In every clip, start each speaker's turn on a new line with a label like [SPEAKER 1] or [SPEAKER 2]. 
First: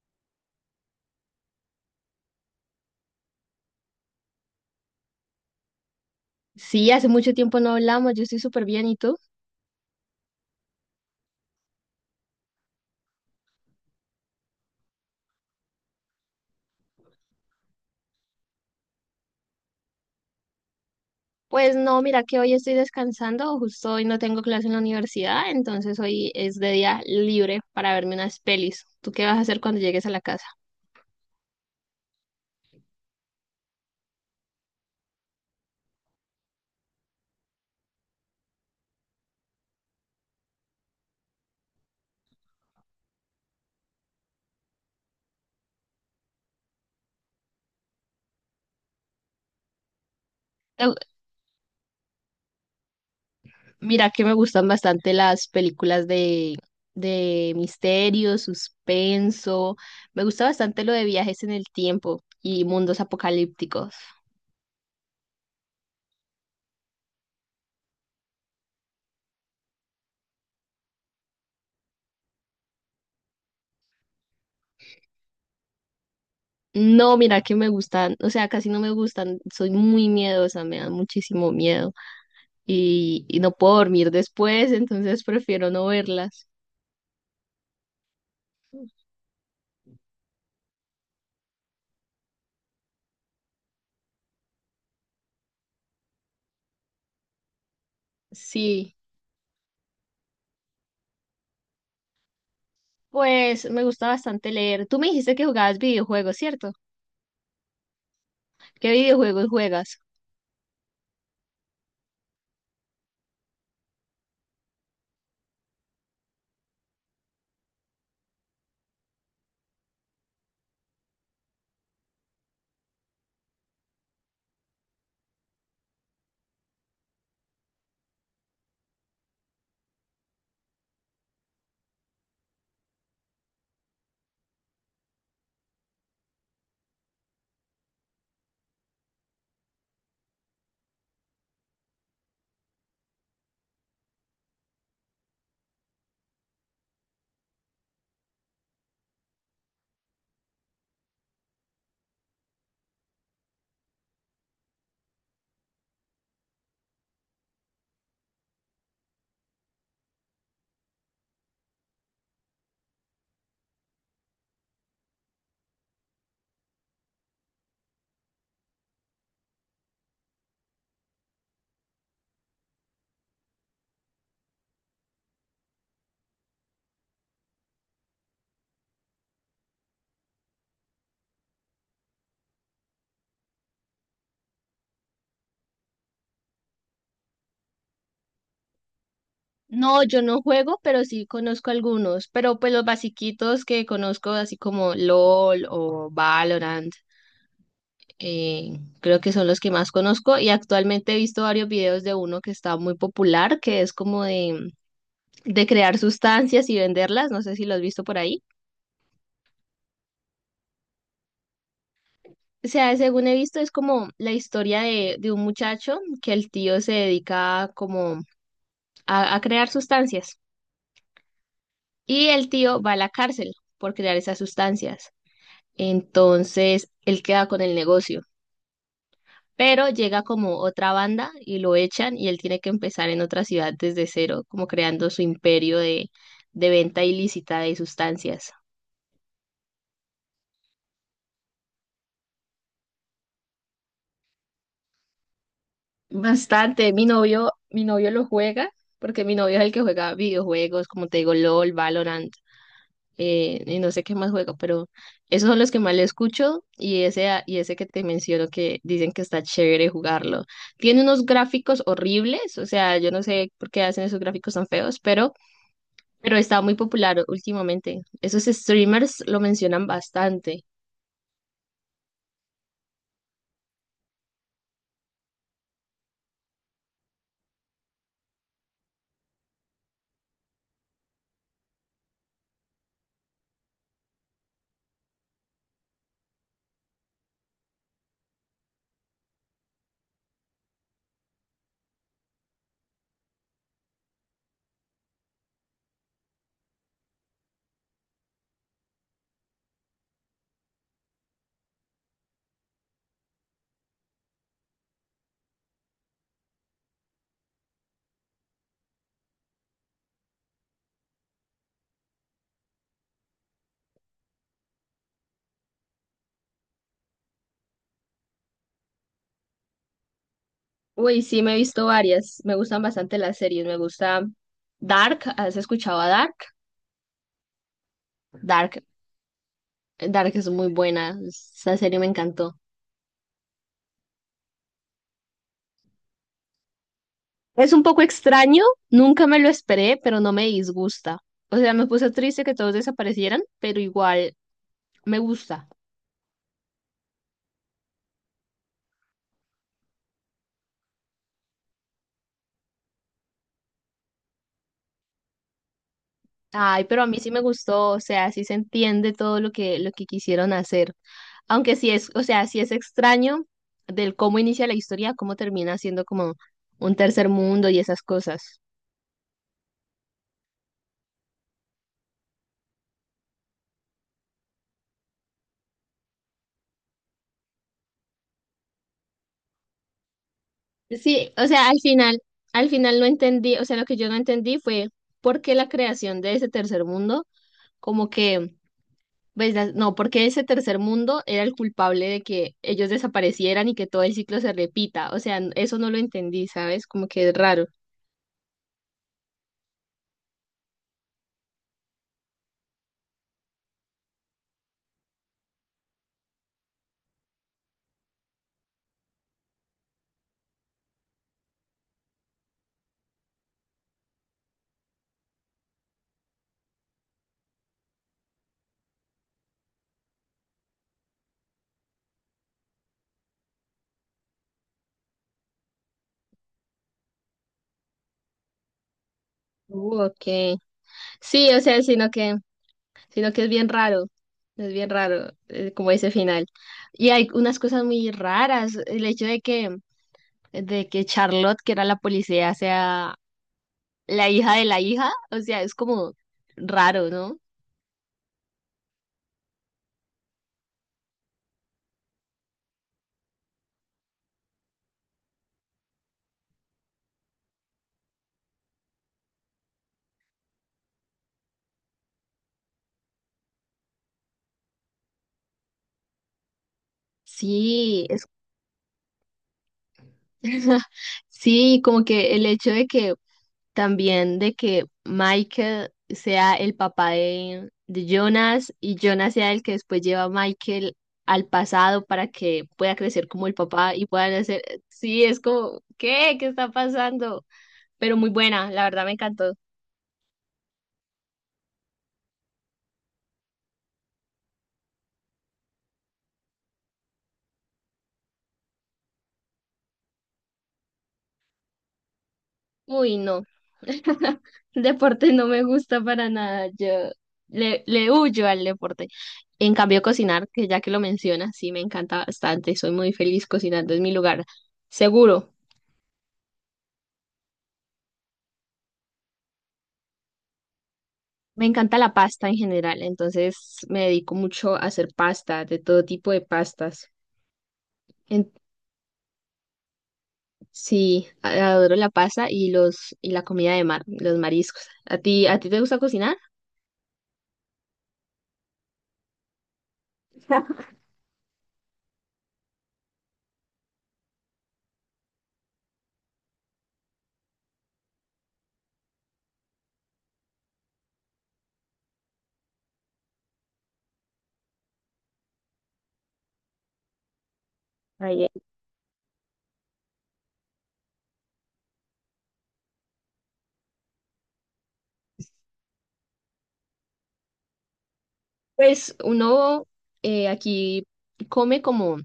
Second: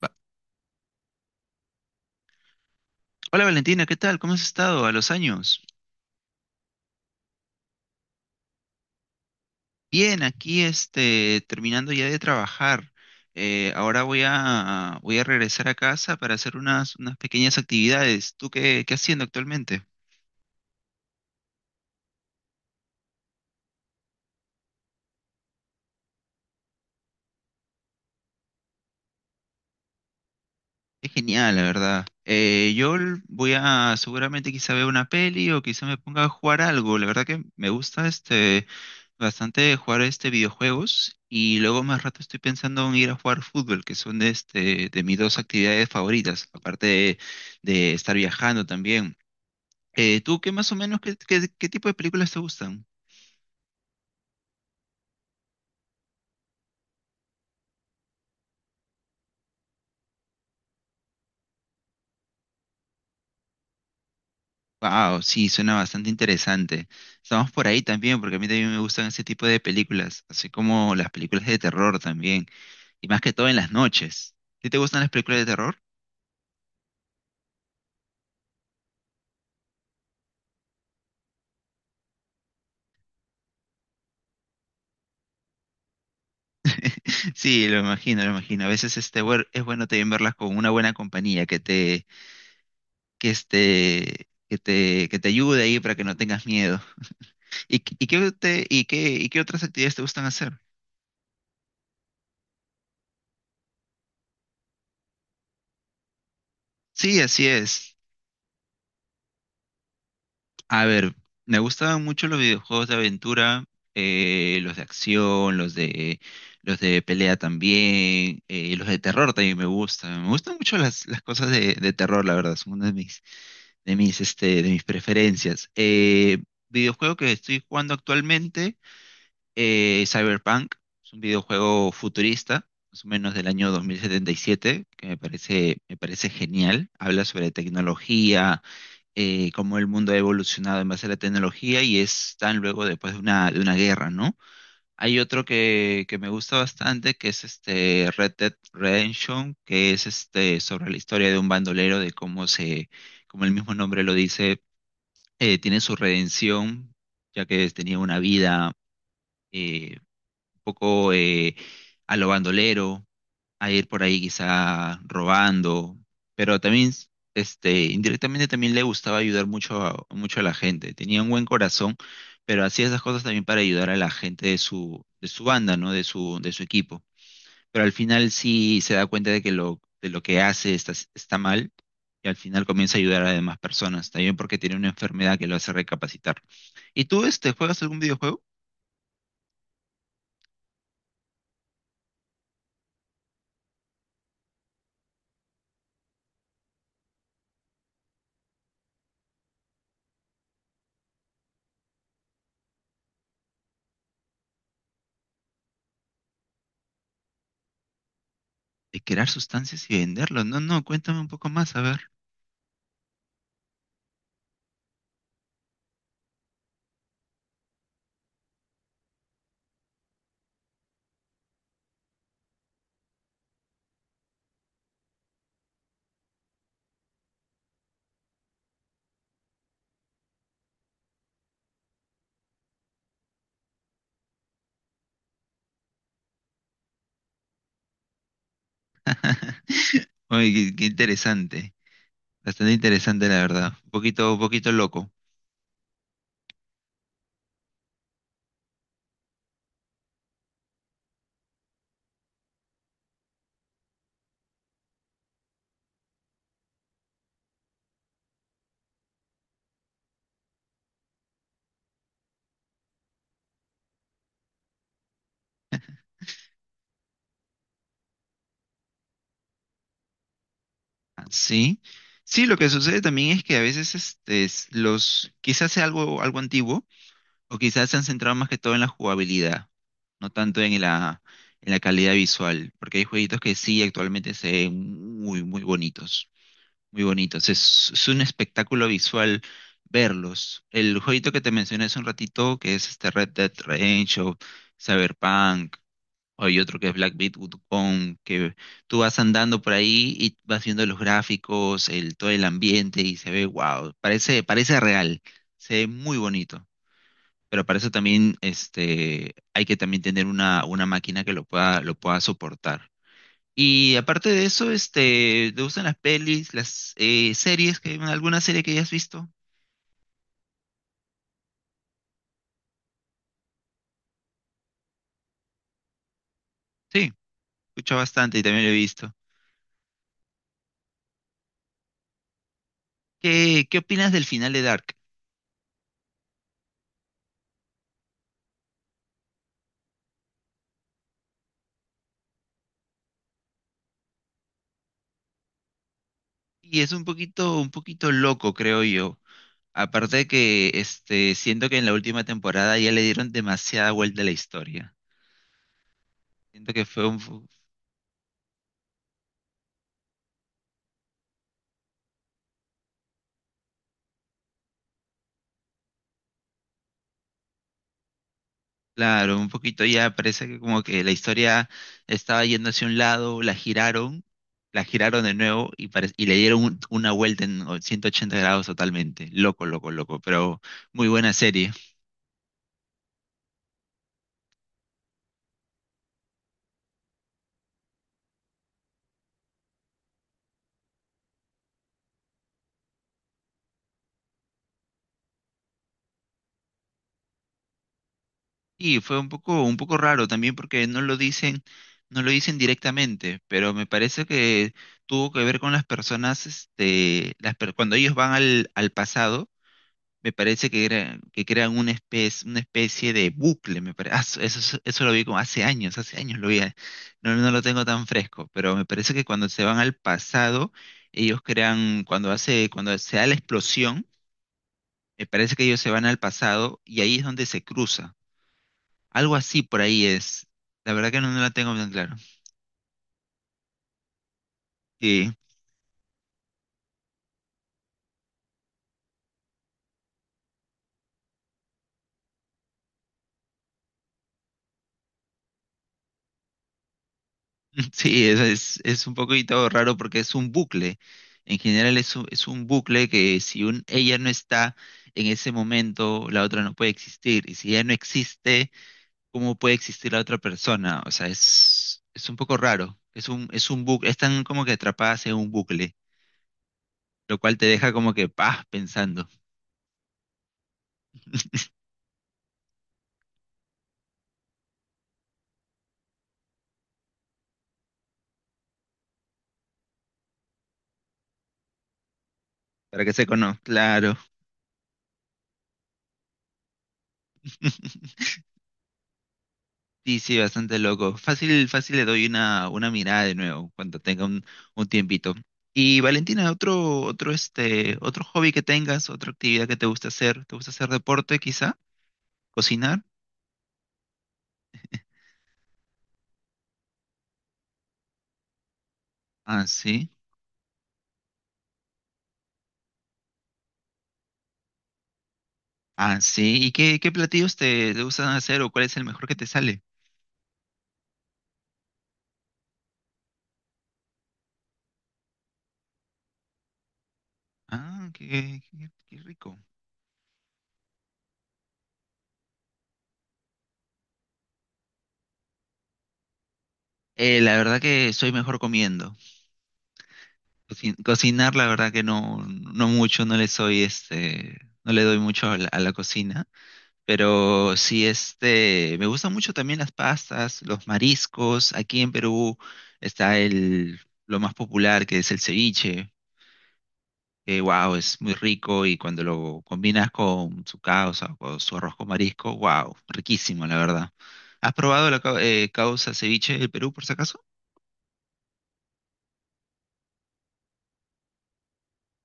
[SPEAKER 1] Va- Hola Valentina, ¿qué tal? ¿Cómo has estado a los años?
[SPEAKER 2] Sí, hace mucho tiempo no hablamos, yo estoy súper bien, ¿y tú?
[SPEAKER 1] Bien, aquí este, terminando ya de trabajar. Ahora voy a regresar a casa para hacer unas pequeñas actividades. ¿Tú qué haciendo actualmente?
[SPEAKER 2] Pues no, mira que hoy estoy descansando, justo hoy no tengo clase en la universidad, entonces hoy es de día libre para verme unas pelis. ¿Tú qué vas a hacer cuando llegues a la casa?
[SPEAKER 1] Es genial, la verdad. Voy a seguramente quizá vea una peli o quizá me ponga a jugar algo. La verdad que me gusta este, bastante de jugar este videojuegos y luego más rato estoy pensando en ir a jugar fútbol, que son de, este, de mis dos actividades favoritas, de estar viajando también. ¿Tú qué más o
[SPEAKER 2] Eh,
[SPEAKER 1] menos, qué tipo de películas te gustan?
[SPEAKER 2] Mira que me gustan bastante las películas de misterio, suspenso, me gusta bastante lo de viajes en el tiempo y mundos apocalípticos.
[SPEAKER 1] Wow, sí, suena bastante interesante. Estamos por ahí también, porque a mí también me gustan ese tipo de películas, así como las películas de terror también, y más que todo en las noches. ¿Sí te gustan las películas de terror?
[SPEAKER 2] No, mira que me gustan, o sea, casi no me gustan, soy muy miedosa, me dan muchísimo miedo. Y no puedo dormir después, entonces prefiero no verlas.
[SPEAKER 1] Sí, lo imagino, lo imagino. A veces este, bueno, es bueno también verlas con una buena compañía que te, que este, que te ayude ahí para que no tengas miedo. Y qué te-
[SPEAKER 2] Sí,
[SPEAKER 1] y qué otras actividades te gustan hacer?
[SPEAKER 2] pues me gusta bastante leer. Tú me dijiste que jugabas videojuegos, ¿cierto?
[SPEAKER 1] Sí, así es.
[SPEAKER 2] ¿Qué videojuegos juegas?
[SPEAKER 1] A ver, me gustaban mucho los videojuegos de aventura, los de acción, los de pelea también, los de terror también me gustan. Me gustan mucho las cosas de terror, la verdad, son una de mis, este, de mis preferencias. Videojuego que estoy jugando actualmente. Eh, Cyberpunk, es un videojuego futurista, más o menos del año 2077, que me parece genial. Habla sobre tecnología, cómo el mundo ha evolucionado en base a la tecnología y es tan luego después de de una guerra, ¿no? Hay otro que me gusta bastante, que es este Red Dead Redemption, que es este sobre la historia de un bandolero, como el mismo nombre lo dice, tiene su redención, ya que tenía una vida eh, poco a lo bandolero, a ir por ahí quizá robando, pero también, este, indirectamente también le gustaba ayudar mucho a la gente. Tenía un buen corazón, pero hacía esas cosas también para ayudar a la gente de su banda, ¿no? De su equipo. Pero al final sí se da cuenta de de lo que hace está mal y al final comienza a ayudar a demás personas, también porque tiene una enfermedad que lo hace recapacitar. ¿Y tú, este, juegas algún videojuego?
[SPEAKER 2] No, yo no juego, pero sí conozco algunos, pero pues los basiquitos que conozco, así como LOL o Valorant, creo que son los que más conozco y actualmente he visto varios videos de uno que está muy popular, que es como de crear sustancias y venderlas, no sé si lo has visto por ahí.
[SPEAKER 1] De crear sustancias y venderlos. No, no, cuéntame un poco más, a ver.
[SPEAKER 2] O sea, según he visto, es como la historia de un muchacho que el tío se dedica como a crear sustancias y el tío va a la cárcel por crear esas sustancias. Entonces, él queda con el negocio, pero llega como otra banda y lo echan y él tiene que empezar en otra ciudad desde cero, como creando su imperio de venta ilícita de sustancias.
[SPEAKER 1] Oye, qué interesante. Bastante interesante, la verdad. Un poquito loco.
[SPEAKER 2] Bastante. Mi novio lo juega porque mi novio es el que juega videojuegos, como te digo, LOL, Valorant. Y no sé qué más juego, pero esos son los que más le escucho y ese que te menciono que dicen que está chévere jugarlo. Tiene unos gráficos horribles, o sea, yo no sé por qué hacen esos gráficos tan feos, pero está muy popular últimamente. Esos streamers lo mencionan bastante.
[SPEAKER 1] Ah, sí. Sí, lo que sucede también es que a veces este, quizás sea algo, algo antiguo, o quizás se han centrado más que todo en la jugabilidad, no tanto en la calidad visual, porque hay jueguitos que sí actualmente se ven muy, muy bonitos. Muy bonitos. Es un espectáculo visual verlos. El jueguito que te mencioné hace un ratito, que es este Red Dead Redemption, Cyberpunk, hay otro que es Black Myth Wukong, que tú vas andando por ahí y vas viendo los gráficos, el, todo el ambiente y se ve wow, parece, parece real, se ve muy bonito. Pero para eso también este, hay que también tener una máquina que lo pueda soportar. Y aparte de eso, este, ¿te gustan las pelis, las series? Que, ¿alguna serie que hayas visto?
[SPEAKER 2] Uy, sí, me he visto varias, me gustan bastante las series, me gusta Dark, ¿has escuchado a Dark?
[SPEAKER 1] Sí, escucho bastante y también lo he
[SPEAKER 2] Dark,
[SPEAKER 1] visto.
[SPEAKER 2] Dark es muy buena, esa serie me encantó.
[SPEAKER 1] ¿Qué, qué opinas del final de Dark?
[SPEAKER 2] Es un poco extraño, nunca me lo esperé, pero no me disgusta. O sea, me puse triste que todos desaparecieran, pero igual me gusta.
[SPEAKER 1] Y es un poquito loco, creo yo. Aparte de que este, siento que en la última temporada ya le dieron demasiada vuelta a la historia. Siento que
[SPEAKER 2] Ay, pero
[SPEAKER 1] fue
[SPEAKER 2] a
[SPEAKER 1] un,
[SPEAKER 2] mí sí me gustó, o sea, sí se entiende todo lo que quisieron hacer. Aunque sí es, o sea, sí es extraño del cómo inicia la historia, cómo termina siendo como un tercer mundo y esas cosas.
[SPEAKER 1] claro, un poquito ya parece que como que la historia estaba yendo hacia un lado, la giraron de nuevo y le dieron una vuelta en 180 grados totalmente. Loco, loco, loco, pero muy
[SPEAKER 2] Sí,
[SPEAKER 1] buena
[SPEAKER 2] o sea,
[SPEAKER 1] serie.
[SPEAKER 2] al final no entendí, o sea, lo que yo no entendí fue por qué la creación de ese tercer mundo, como que. Pues no, porque ese tercer mundo era el culpable de que ellos desaparecieran y que todo el ciclo se repita. O sea, eso no lo entendí, ¿sabes? Como que es raro.
[SPEAKER 1] Y fue un poco raro también porque no lo dicen, no lo dicen directamente, pero me parece que tuvo que ver con las personas, este, las per- cuando ellos van al, al pasado me parece era, que crean una especie de bucle, me parece. Eso lo vi como hace años lo vi, eh. No, no lo tengo tan fresco, pero me parece que cuando se van al pasado, ellos crean, cuando hace, cuando se da la explosión, me parece que ellos se van al pasado y ahí es donde se cruza. Algo así por ahí
[SPEAKER 2] Ok.
[SPEAKER 1] es. La verdad que no, no la
[SPEAKER 2] Sí, o
[SPEAKER 1] tengo
[SPEAKER 2] sea,
[SPEAKER 1] tan claro.
[SPEAKER 2] sino que es bien raro. Es bien
[SPEAKER 1] Sí.
[SPEAKER 2] raro, como ese final. Y hay unas cosas muy raras. El hecho de que Charlotte, que era la policía, sea la hija de la hija. O sea, es como raro, ¿no?
[SPEAKER 1] Sí, es un poquito raro porque es un bucle. En general es un bucle que si un, ella no está en ese momento, la otra no puede existir. Y si ella no existe, ¿cómo puede existir la otra persona? O sea, es un poco raro. Es un bucle, están como que atrapadas en un bucle, lo cual te deja
[SPEAKER 2] Sí,
[SPEAKER 1] como
[SPEAKER 2] es...
[SPEAKER 1] que, paz pensando.
[SPEAKER 2] Sí, como que el hecho de que también de que Michael sea el papá de Jonas y Jonas sea el que después lleva a Michael al pasado para que pueda
[SPEAKER 1] ¿Para qué se
[SPEAKER 2] crecer como el
[SPEAKER 1] conoce?
[SPEAKER 2] papá y
[SPEAKER 1] Claro.
[SPEAKER 2] puedan hacer, sí, es como, ¿qué? ¿Qué está pasando? Pero muy buena, la verdad me encantó.
[SPEAKER 1] Sí, sí, bastante loco. Fácil, fácil le doy una mirada de nuevo cuando tenga un tiempito. Y Valentina, otro, otro, este, otro hobby que tengas, otra actividad que ¿te gusta hacer deporte quizá? ¿Cocinar?
[SPEAKER 2] Uy, no. Deporte no me gusta para nada. Yo le huyo al deporte.
[SPEAKER 1] Ah,
[SPEAKER 2] En cambio,
[SPEAKER 1] sí.
[SPEAKER 2] cocinar, que ya que lo mencionas, sí me encanta bastante. Soy muy feliz cocinando, es mi lugar seguro.
[SPEAKER 1] Ah, sí. ¿Y qué, qué platillos te gustan hacer o cuál es el mejor que te sale?
[SPEAKER 2] Me encanta la pasta en general, entonces me dedico mucho a hacer pasta, de todo tipo de pastas.
[SPEAKER 1] Ah,
[SPEAKER 2] En-
[SPEAKER 1] qué, qué, qué rico.
[SPEAKER 2] sí, adoro la pasta y los y la comida de mar, los mariscos. ¿A ti te gusta cocinar?
[SPEAKER 1] La verdad que soy mejor comiendo. Cocinar, la verdad que no, no mucho, no le soy, este, no le doy mucho a la cocina. Pero sí, este, me gustan mucho también las pastas, los mariscos. Aquí en Perú está el, lo más popular, que es el ceviche, que wow, es muy
[SPEAKER 2] Ay, eh.
[SPEAKER 1] rico y cuando lo combinas con su causa o su arroz con marisco, wow, riquísimo, la verdad. ¿Has probado la causa ceviche del Perú, por si acaso?
[SPEAKER 2] Pues uno aquí come como,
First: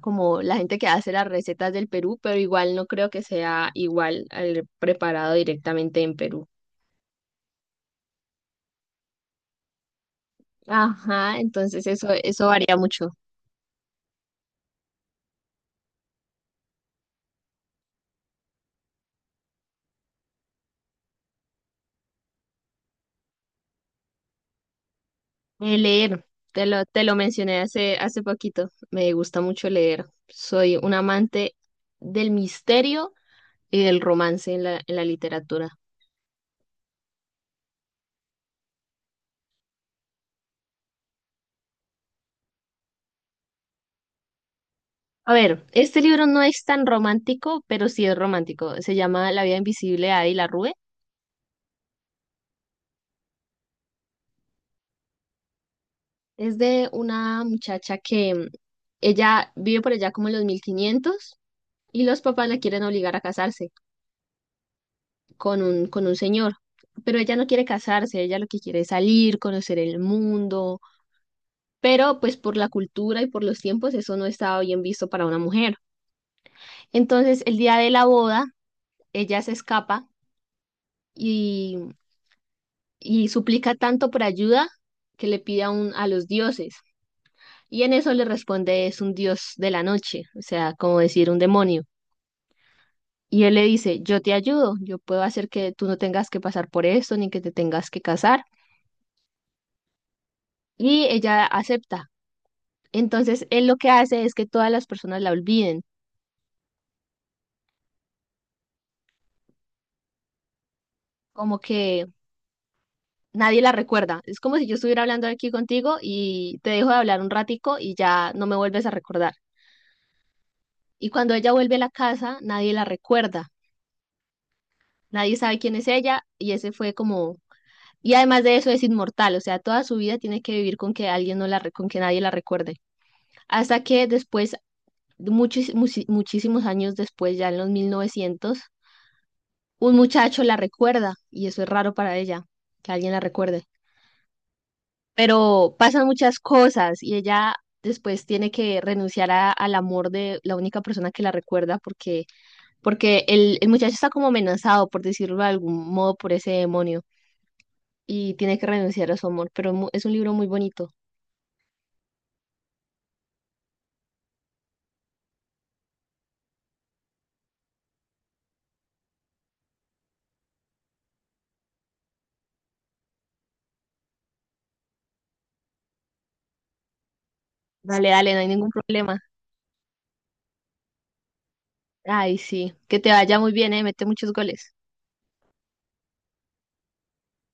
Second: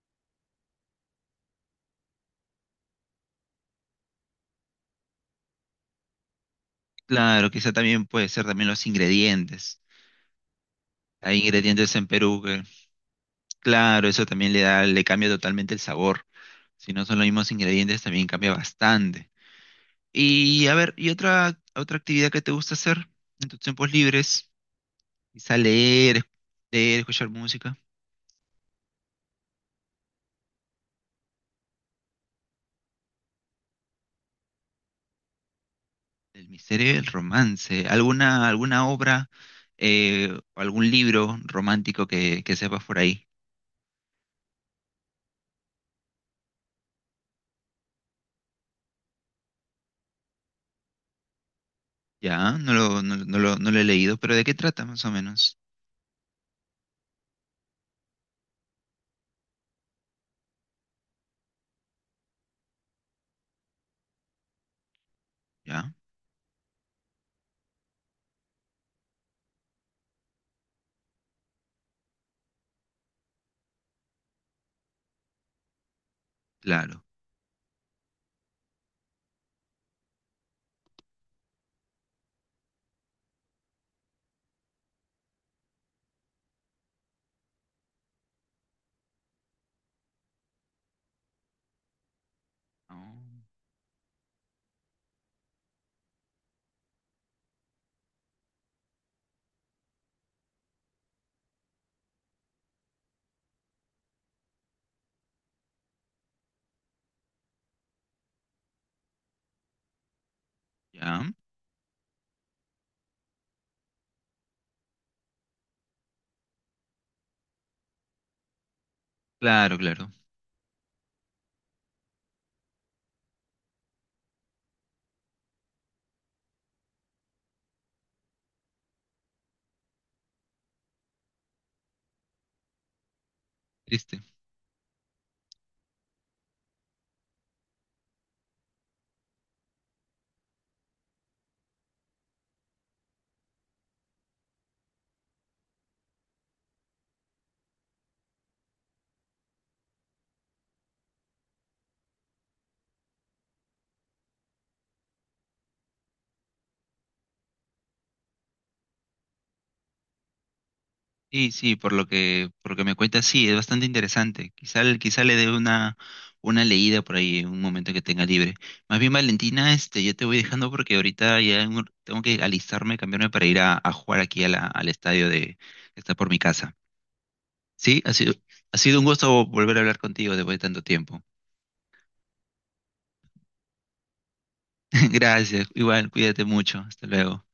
[SPEAKER 2] como la gente que hace las recetas del Perú, pero igual no creo que sea igual al preparado directamente en Perú.
[SPEAKER 1] Claro, quizá también puede ser también los ingredientes.
[SPEAKER 2] Ajá,
[SPEAKER 1] Hay
[SPEAKER 2] entonces
[SPEAKER 1] ingredientes en Perú
[SPEAKER 2] eso
[SPEAKER 1] que,
[SPEAKER 2] varía mucho.
[SPEAKER 1] claro, eso también le da, le cambia totalmente el sabor. Si no son los mismos ingredientes, también cambia bastante. Y a ver, ¿y otra, otra actividad que te gusta hacer en tus tiempos libres? Quizá leer,
[SPEAKER 2] Leer,
[SPEAKER 1] leer,
[SPEAKER 2] te lo
[SPEAKER 1] escuchar
[SPEAKER 2] mencioné
[SPEAKER 1] música,
[SPEAKER 2] hace poquito. Me gusta mucho leer. Soy un amante del misterio y del romance en en la literatura.
[SPEAKER 1] el misterio y el romance. ¿Alguna, alguna obra o algún libro romántico que sepas por ahí?
[SPEAKER 2] A ver, este libro no es tan romántico, pero sí es romántico. Se llama La vida invisible de Adi rue.
[SPEAKER 1] Ya, no lo he leído, pero ¿de qué trata más o menos?
[SPEAKER 2] Es de una muchacha que ella vive por allá como en los 1500 y los papás la quieren obligar a casarse
[SPEAKER 1] Ya,
[SPEAKER 2] con un señor. Pero ella no quiere casarse, ella lo que quiere es salir, conocer el mundo, pero pues por la cultura y por los tiempos eso no estaba bien visto para una mujer.
[SPEAKER 1] claro.
[SPEAKER 2] Entonces el día de la boda, ella se escapa y, y suplica tanto por ayuda que le pide a los dioses. Y en eso le responde es un dios de la noche, o sea, como decir un demonio. Y
[SPEAKER 1] Oh,
[SPEAKER 2] él le dice, yo te ayudo, yo puedo hacer que tú no tengas que pasar por esto, ni que te tengas que casar. Y ella acepta. Entonces, él lo que hace es que todas las personas la olviden,
[SPEAKER 1] ya,
[SPEAKER 2] como que nadie la recuerda. Es como si yo estuviera hablando aquí contigo y te dejo de hablar un ratico y ya no me vuelves a recordar.
[SPEAKER 1] claro, claro.
[SPEAKER 2] Y cuando ella vuelve a la casa, nadie la recuerda. Nadie sabe quién es ella y ese fue como... Y además de eso es inmortal, o sea, toda su vida tiene que vivir con que alguien no la, re- con que nadie la recuerde. Hasta que
[SPEAKER 1] Triste.
[SPEAKER 2] después, muchísimos años después, ya en los 1900, un muchacho la recuerda y eso es raro para ella, que alguien la recuerde. Pero pasan muchas cosas y ella después tiene que renunciar al amor de la única persona que la recuerda, porque el muchacho está como amenazado, por decirlo de algún modo, por ese demonio y tiene que renunciar a su amor, pero es un libro muy bonito.
[SPEAKER 1] Sí, sí, por lo que me cuentas, sí, es bastante interesante. Quizá le dé una leída por ahí en un momento que tenga libre. Más bien, Valentina, este, yo te voy dejando porque ahorita ya en un- tengo que alistarme, cambiarme para ir a jugar aquí a la- al estadio de, que está por mi casa. Sí,
[SPEAKER 2] Dale, dale, no hay ningún
[SPEAKER 1] ha sido un
[SPEAKER 2] problema.
[SPEAKER 1] gusto volver a hablar contigo después de tanto tiempo.
[SPEAKER 2] Ay, sí, que te vaya muy bien, mete muchos goles.
[SPEAKER 1] Gracias, igual, cuídate mucho, hasta luego.